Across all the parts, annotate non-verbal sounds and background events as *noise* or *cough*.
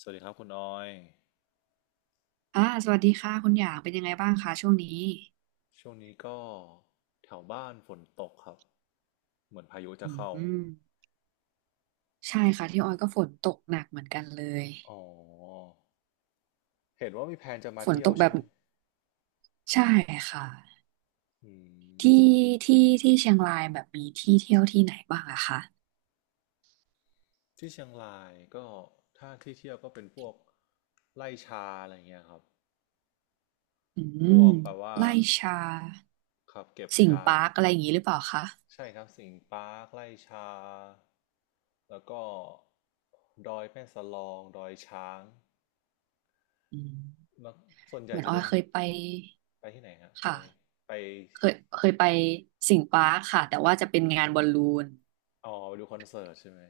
สวัสดีครับคุณออย สวัสดีค่ะคุณหยางเป็นยังไงบ้างคะช่วงนี้ช่วงนี้ก็แถวบ้านฝนตกครับ เหมือนพายุอจะเข้า ืมใช่ค่ะที่ออยก็ฝนตกหนักเหมือนกันเลยอ๋อ เห็นว่ามีแผนจะมาฝนเที่ยตวกแบใช่บไหมใช่ค่ะอืที่มที่ที่เชียงรายแบบมีที่เที่ยวที่ไหนบ้างอะคะที่เชียงรายก็ถ้าที่เที่ยวก็เป็นพวกไล่ชาอะไรเงี้ยครับ อืพวมกแปลว่าไร่ชาขับเก็บสิงห์ชา ปาร์คอะไรอย่างนี้หรือเปล่าคะใช่ครับสิงห์ปาร์คไล่ชา แล้วก็ดอยแม่สลองดอยช้าง อืมแล้วส่วนใหเหญ่มือนจะออเป็ยนเคยไปไปที่ไหนครับไปค่ะไปเคยไปสิงห์ปาร์คค่ะแต่ว่าจะเป็นงานบอลลูนอ๋อไปดูคอนเสิร์ตใช่ไหม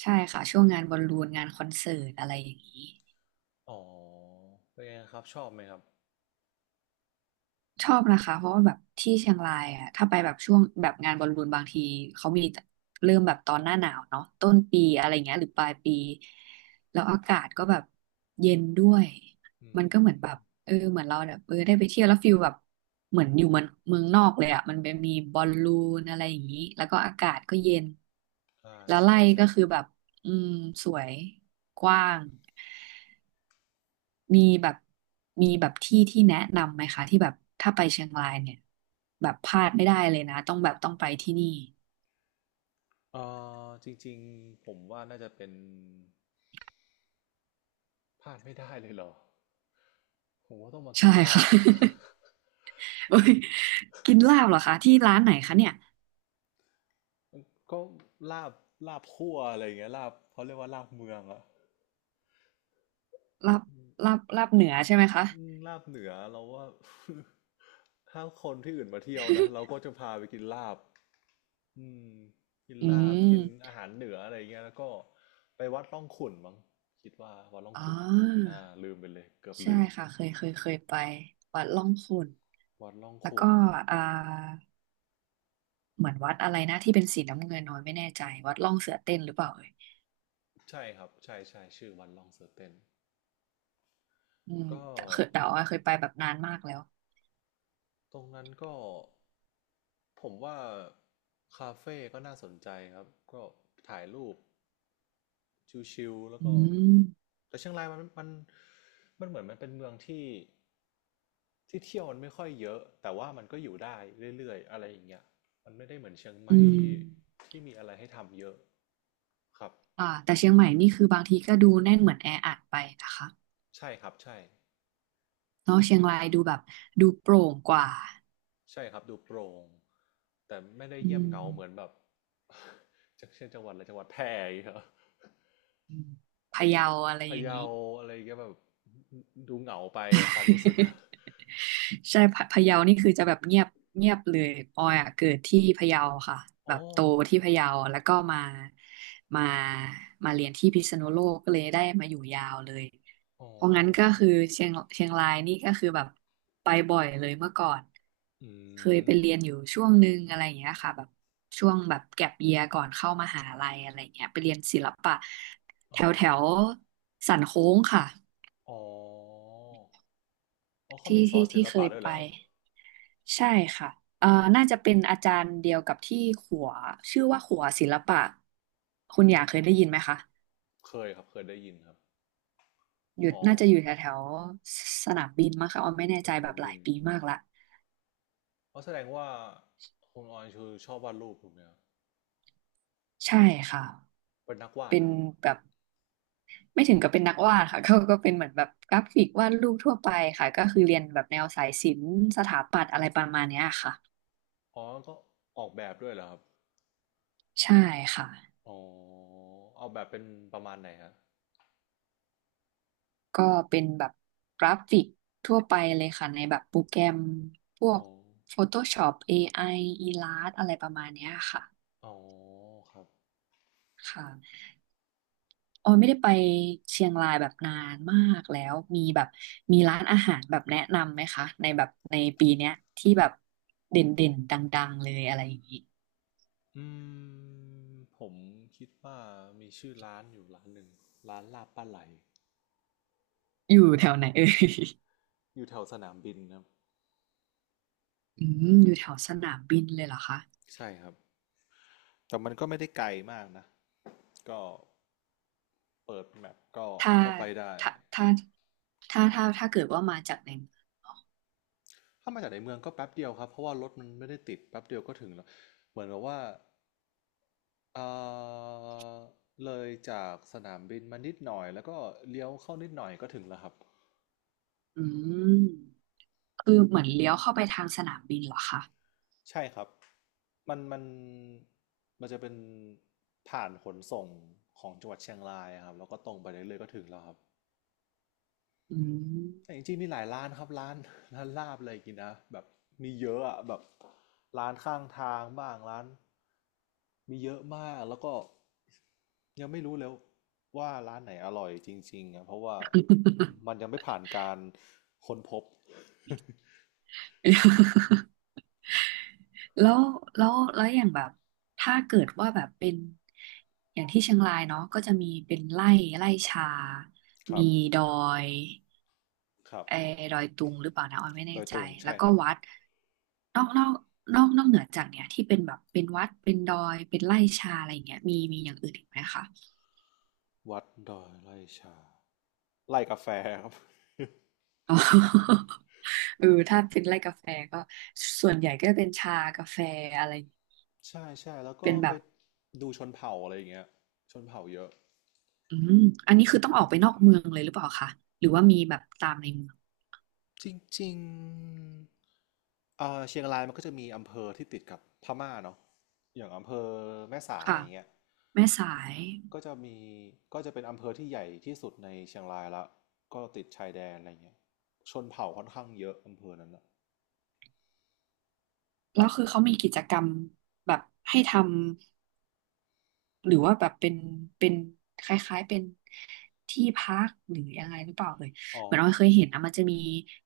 ใช่ค่ะช่วงงานบอลลูนงานคอนเสิร์ตอะไรอย่างนี้ อ๋อเป็นไงครับชอบไหมครับชอบนะคะเพราะว่าแบบที่เชียงรายอ่ะถ้าไปแบบช่วงแบบงานบอลลูนบางทีเขามีเริ่มแบบตอนหน้าหนาวเนาะต้นปีอะไรเงี้ยหรือปลายปีแล้วอากาศก็แบบเย็นด้วยอืมันมก็เหมือนแบบเหมือนเราแบบได้ไปเที่ยวแล้วฟิลแบบเหมือนอยู่เมืองเมืองนอกเลยอ่ะมันเป็นมีบอลลูนอะไรอย่างนี้แล้วก็อากาศก็เย็นอ่าแล้วไร่ใช่ใช่ก็คือแบบอืมสวยกว้าง มีแบบมีแบบที่แนะนำไหมคะที่แบบถ้าไปเชียงรายเนี่ยแบบพลาดไม่ได้เลยนะต้องแบบต้องไปที่นี่เอ่จริงๆผมว่าน่าจะเป็นพลาดไม่ได้เลยเหรอผมว่าต้องมากิใช่นลาค่ะ บ *laughs* โอ้ยกินลาบเหรอคะที่ร้านไหนคะเนี่ย *laughs* ก็ลาบลาบคั่วอะไรอย่างเงี้ยลาบเขาเรียกว่าลาบเมืองอะ ลาบลาบลาบเหนือใช่ไหมคะ อืมลาบเหนือเราว่า *laughs* ถ้าคนที่อื่นมาเที่ยวนะเรา *laughs* ก็จะพาไปกินลาบอืมกินอืลาบกินมอาหารเหนืออะไรเงี้ยแล้วก็ไปวัดร่องขุ่นมั้งคิดว่าวัดร่องอ๋อขุ่นอ่าลืมไปเลยเกือบใช่ลืมค่ะเคยเคยไปวัดล่องขุ่นวัดร่องแล้วก็ขุ่นอ่าเหมือนวัดอะไรนะที่เป็นสีน้ำเงินน้อยไม่แน่ใจวัดล่องเสือเต้นหรือเปล่าเอ่ยใช่ครับใช่ใช่ชื่อวัดร่องเสือเต้นอืมก็แต่เคยแต่ว่าเคยไปแบบนานมากแล้วตรงนั้นก็ผมว่าคาเฟ่ก็น่าสนใจครับก็ถ่ายรูปชิวๆแล้วอืก็ ม แต่เชียงรายมันมันเหมือนมันเป็นเมืองที่ที่เที่ยวมันไม่ค่อยเยอะแต่ว่ามันก็อยู่ได้เรื่อยๆอะไรอย่างเงี้ยมันไม่ได้เหมือนเชียงใหม่อืมที่มีอะไรให้ทำเยอะครับแต่เชียงใหม่นี่คือบางทีก็ดูแน่นเหมือนแออัดไปนะคะใช่ครับใช่เนาะเชียงรายดูแบบดูโปร่งกว่าใช่ครับดูโปร่งแต่ไม่ได้อืเงียบมเหงาเหมือนแบบ *laughs* จากเช่นจังหวัดอะไรจังหวัดแพร่อย่างเงี้ยอืมพะเยาอะไรอพะย่างเยานี้ อะไรอย่างเงี้ยแบบดูเหงาไปความรู้สึกนะ *laughs* ใช่พะเยานี่คือจะแบบเงียบเงียบเลยออยอ่ะเกิดที่พะเยาค่ะแบอ๋อบโตที่พะเยาแล้วก็มามาเรียนที่พิษณุโลกก็เลยได้มาอยู่ยาวเลยอ๋เพราะงั้นก็อคือเชียงรายนี่ก็คือแบบไปบ่อยเลยเมื่อก่อนอืเคยมไปเรียนอยู่ช่วงหนึ่งอะไรอย่างเงี้ยค่ะแบบช่วงแบบแก็ปเยียก่อนเข้ามหาลัยอะไรเงี้ยไปเรียนศิลปะแถอ๋อวแถวสันโค้งค่ะอ๋อ อ๋อเขาที่มีสอที่นศิที่ลเคปะยด้วยเหไป รอครับใช่ค่ะเอ่อน่าจะเป็นอาจารย์เดียวกับที่ขัว ชื่อว่าขัวศิลปะ คุณหยากเคยได้ยินไหมคะเคยครับเคยได้ยินครับอยู่อ๋อน่าจะอยู่แถวแถวสนามบินมั้งคะออมไม่แน่สใจนาแบมบหลาบิยนปีมากละอาะแสดงว่าคุณออยคือชอบวาดรูปถูกไหมครับใช่ค่ะเป็นนักวาดเป็เหรนอครับแบบไม่ถึงกับเป็นนักวาดค่ะ *laughs* เขาก็เป็นเหมือนแบบกราฟิกวาดรูปทั่วไปค่ะ ก็คือเรียนแบบแนวสายศิลป์สถาปัตย์อะไรประมาณเนี้ยค่ะอ๋อก็ออกแบบด้วยเหรอครับใช่ค่ะ อ๋อเอาแบบเป็นประมาณไหนฮะก็เป็นแบบกราฟิกทั่วไปเลยค่ะในแบบโปรแกรมพวอ๋อก Photoshop AI อ l l u s t อะไรประมาณเนี้ยค่ะอ๋อครับค่ะออยไม่ได้ไปเชียงรายแบบนานมากแล้วมีแบบมีร้านอาหารแบบแนะนำไหมคะในแบบในปีเนี้ยที่แบบเด่นเด่นดังๆเลยอะไรอย่างนี้อืมผมคิดว่ามีชื่อร้านอยู่ร้านหนึ่งร้านลาบปลาไหลอยู่แถวไหนเอ่ย *laughs* อยู่แถวสนามบินครับอืมอยู่แถวสนามบินเลยเหรอคะใช่ครับ แต่มันก็ไม่ได้ไกลมากนะ ก็เปิดแมปก็ถ้าก็ไปได้ ถ้าถ้าถ้าถ้าเกิดว่ามาจากในถ้ามาจากในเมืองก็แป๊บเดียวครับเพราะว่ารถมันไม่ได้ติดแป๊บเดียวก็ถึงแล้วเหมือนกับว่าเอ่อเลยจากสนามบินมานิดหน่อยแล้วก็เลี้ยวเข้านิดหน่อยก็ถึงแล้วครับอืม คือเหมือนเลี้ยวเข้าไปทางสนามบินเหรอคะใช่ครับมันมันจะเป็นผ่านขนส่งของจังหวัดเชียงรายครับแล้วก็ตรงไปเรื่อยๆก็ถึงแล้วครับ อืม แต่จริงๆมีหลายร้านครับร้าน *laughs* ร้านลาบอะไรกินนะแบบมีเยอะอะแบบร้านข้างทางบ้างร้านมีเยอะมากแล้วก็ยังไม่รู้แล้วว่าร้านไหนอร่อยจริงๆอะเพราะว่า *laughs* มันยังไม่ผ่านการค้นพบ แล้วแล้วแล้วอย่างแบบถ้าเกิดว่าแบบเป็นอย่างที่เชียงรายเนาะก็จะมีเป็นไร่ไร่ชา *laughs* ครัมีบดอยครับเออดอยตุงหรือเปล่านะออยไม่ดแน่อยใจตุงแล้ใช่วก็ครับวัดนอกนอกนอกเหนือจากเนี้ยที่เป็นแบบเป็นวัดเป็นดอยเป็นไร่ชาอะไรอย่างเงี้ยมีมีอย่างอื่นอีกไหมคะ วัดดอยไร่ชาไร่กาแฟครับ อ๋อ *laughs* เออถ้าเป็นไร่กาแฟก็ส่วนใหญ่ก็จะเป็นชากาแฟอะไร *laughs* ใช่ใช่แล้วก็เป็นแบไปบดูชนเผ่าอะไรอย่างเงี้ยชนเผ่าเยอะ อืมอันนี้คือต้องออกไปนอกเมืองเลยหรือเปล่าคะหรือว่ามีแบบตามในเมืองจริงๆเชียงรายมันก็จะมีอำเภอที่ติดกับพม่าเนาะอย่างอำเภอแม่สายค่ะอย่างเงี้ยแม่สายก็จะมีก็จะเป็นอำเภอที่ใหญ่ที่สุดในเชียงรายละก็ติดชายแดนอะไรเงี้ยชนเผ่าค่อนข้างเยอะอำเภอนั้นอะแล้แบวบคือเขามีกิจกรรมแบบให้ทำหรือว่าแบบเป็นเป็นคล้ายๆเป็นที่พักหรือยังไงหรือเปล่าเลยอ๋อเหมือนเราเคยเห็นนะมันจะมี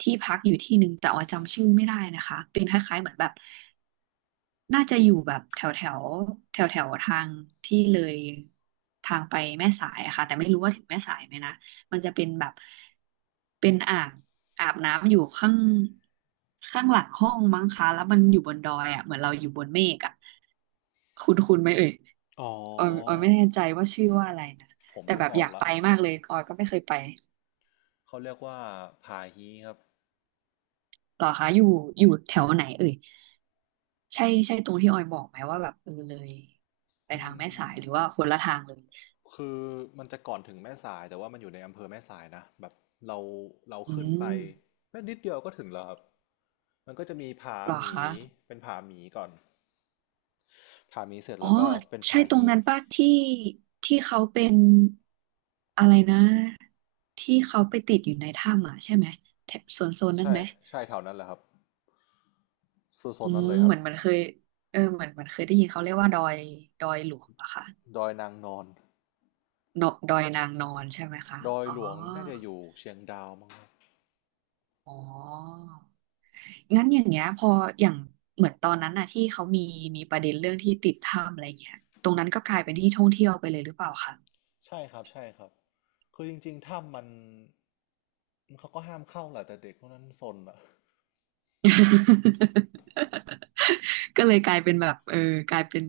ที่พักอยู่ที่หนึ่งแต่ว่าจำชื่อไม่ได้นะคะเป็นคล้ายๆเหมือนแบบ น่าจะอยู่แบบแถวแถวแถวแถวๆทางที่เลยทางไปแม่สายอะค่ะแต่ไม่รู้ว่าถึงแม่สายไหมนะมันจะเป็นแบบเป็นอ่างอาบน้ำอยู่ข้างข้างหลังห้องมั้งคะแล้วมันอยู่บนดอยอ่ะเหมือนเราอยู่บนเมฆอ่ะคุณไหมเอ่ยอ๋อออยไม่แน่ใจว่าชื่อว่าอะไรนะผมแต่นึแบกบอออกยากละไปมากเลยออยก็ไม่เคยไปเขาเรียกว่าผาฮีครับหรอคะอยู่อยู่แถวไหนเอ่ยใช่ใช่ตรงที่ออยบอกไหมว่าแบบเออเลยไปอืทางแม่สายม หรือว่าคนละทางเลย คือมันจะก่อนถึงแม่สายแต่ว่ามันอยู่ในอำเภอแม่สายนะแบบเราเราอืขึ้นไปมแป๊บนิดเดียวก็ถึงแล้วครับมันก็จะมีผาเหรอหมีคะเป็นผาหมีก่อนผาหมีเสร็จอ๋อแล้วก็เป็นใช่ผาตรงฮีนั้นป่ะที่ที่เขาเป็นอะไรนะที่เขาไปติดอยู่ในถ้ำอ่ะใช่ไหมแถบโซนนั่นใช่ไหมใช่แถวนั้นแหละครับโซอืนนั้นมเลยครัเหบมือนเหมันเคยเออเหมือนเหมันเคยได้ยินเขาเรียกว่าดอยหลวงเหรอคะดอยนางนอนเนอะดอยนางนอนใช่ไหมคะดอยอ๋อหลวงน่าจะอยู่เชียงดาวมั้งครับอ๋องั้นอย่างเงี้ยพออย่างเหมือนตอนนั้นน่ะที่เขามีประเด็นเรื่องที่ติดถ้ำอะไรเงี้ยตรงนั้นก็กลายเป็นที่ท่องเที่ยวไปเลยหรือเปล่าคะ ใช่ครับใช่ครับคือจริงๆถ้ำมันเขาก็ห้ามเข้าแหละแต่เด็กพวกนั้นซนอะ *laughs* ก็เลยกลายเป็นแบบเออกลายเป็น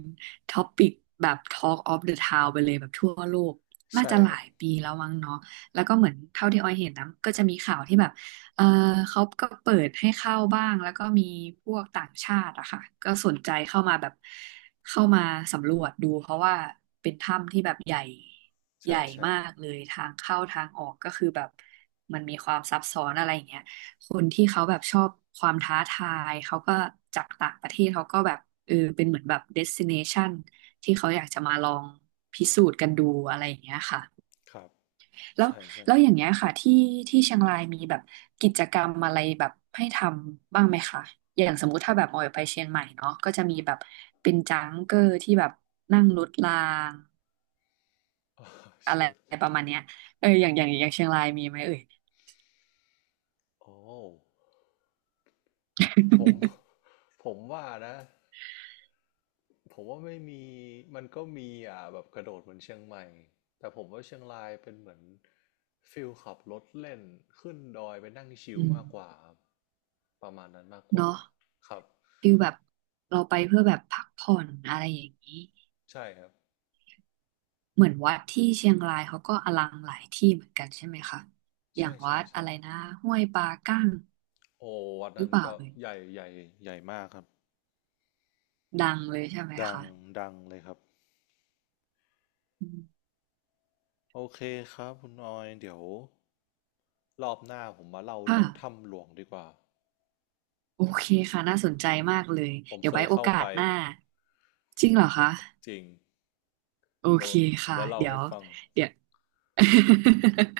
ท็อปิกแบบ Talk of the Town ไปเลยแบบทั่วโลกน่าใช่จะหคลารับยปีแล้วมั้งเนาะแล้วก็เหมือนเท่าที่ออยเห็นนะก็จะมีข่าวที่แบบเออเขาก็เปิดให้เข้าบ้างแล้วก็มีพวกต่างชาติอะค่ะก็สนใจเข้ามาแบบเข้ามาสำรวจดูเพราะว่าเป็นถ้ำที่แบบใหญ่ใหใช่ญ่ใช่มากเลยทางเข้าทางออกก็คือแบบมันมีความซับซ้อนอะไรอย่างเงี้ย คนที่เขาแบบชอบความท้าทายเขาก็จากต่างประเทศเขาก็แบบเออเป็นเหมือนแบบเดสติเนชันที่เขาอยากจะมาลองพิสูจน์กันดูอะไรอย่างเงี้ยค่ะครับแล้วใช่ใช่ แล้ว *laughs* อย่างเงี้ยค่ะที่ที่เชียงรายมีแบบกิจกรรมอะไรแบบให้ทำบ้างไหมคะอย่างสมมุติถ้าแบบออยไปเชียงใหม่เนาะก็จะมีแบบเป็นจังเกอร์ที่แบบนั่งรถรางเอออะเชีไรยง ประมาณเนี้ยเอออย่างเชียงรายมีไหมเอ่ย โอ้ผม *laughs* *laughs* ผมว่านะผมว่าไม่มีมันก็มีอ่ะแบบกระโดดเหมือนเชียงใหม่แต่ผมว่าเชียงรายเป็นเหมือนฟิลขับรถเล่นขึ้นดอยไปนั่งชิลอืม มากกว่าครับประมาณนั้นมากกว่าเนาะครับฟิลแบบเราไปเพื่อแบบพักผ่อนอะไรอย่างนี้ใช่ครับเหมือนวัดที่เชียงรายเขาก็อลังหลายที่เหมือนกันใช่ไหมคะอย่าใช่งวัใช่ดอะใช่ไรนะห้วยปลากั้งโอ้วัดหรืนั้อนเปล่าก็เลยใหญ่ใหญ่มากครับดังเลยใช่ไหมดังคะดังเลยครับอืมโอเคครับคุณออยเดี๋ยวรอบหน้าผมมาเล่าค่ะเรื่องถ้ำหลวงดีกว่าโอเคค่ะน่าสนใจมากเลยผมเดี๋ยเควไว้ยโอเข้ากาไปสหน้าจริงเหรอคะจริง โอเดี๋ยเควผมค่ะว่าเล่าเดี๋ยให้วฟังเดี๋ยว *laughs*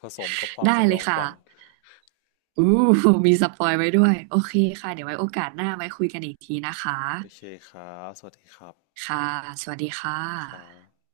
ผสมกับความได้สยเลอยงขค่ะวัญอู้มีสปอยไว้ด้วยโอโอเคเคค่ะเดี๋ยวไว้โอกาสหน้าไว้คุยกันอีกทีนะคะ โอเคครับสวัสดีครับค่ะ สวัสดีค่ครัะบ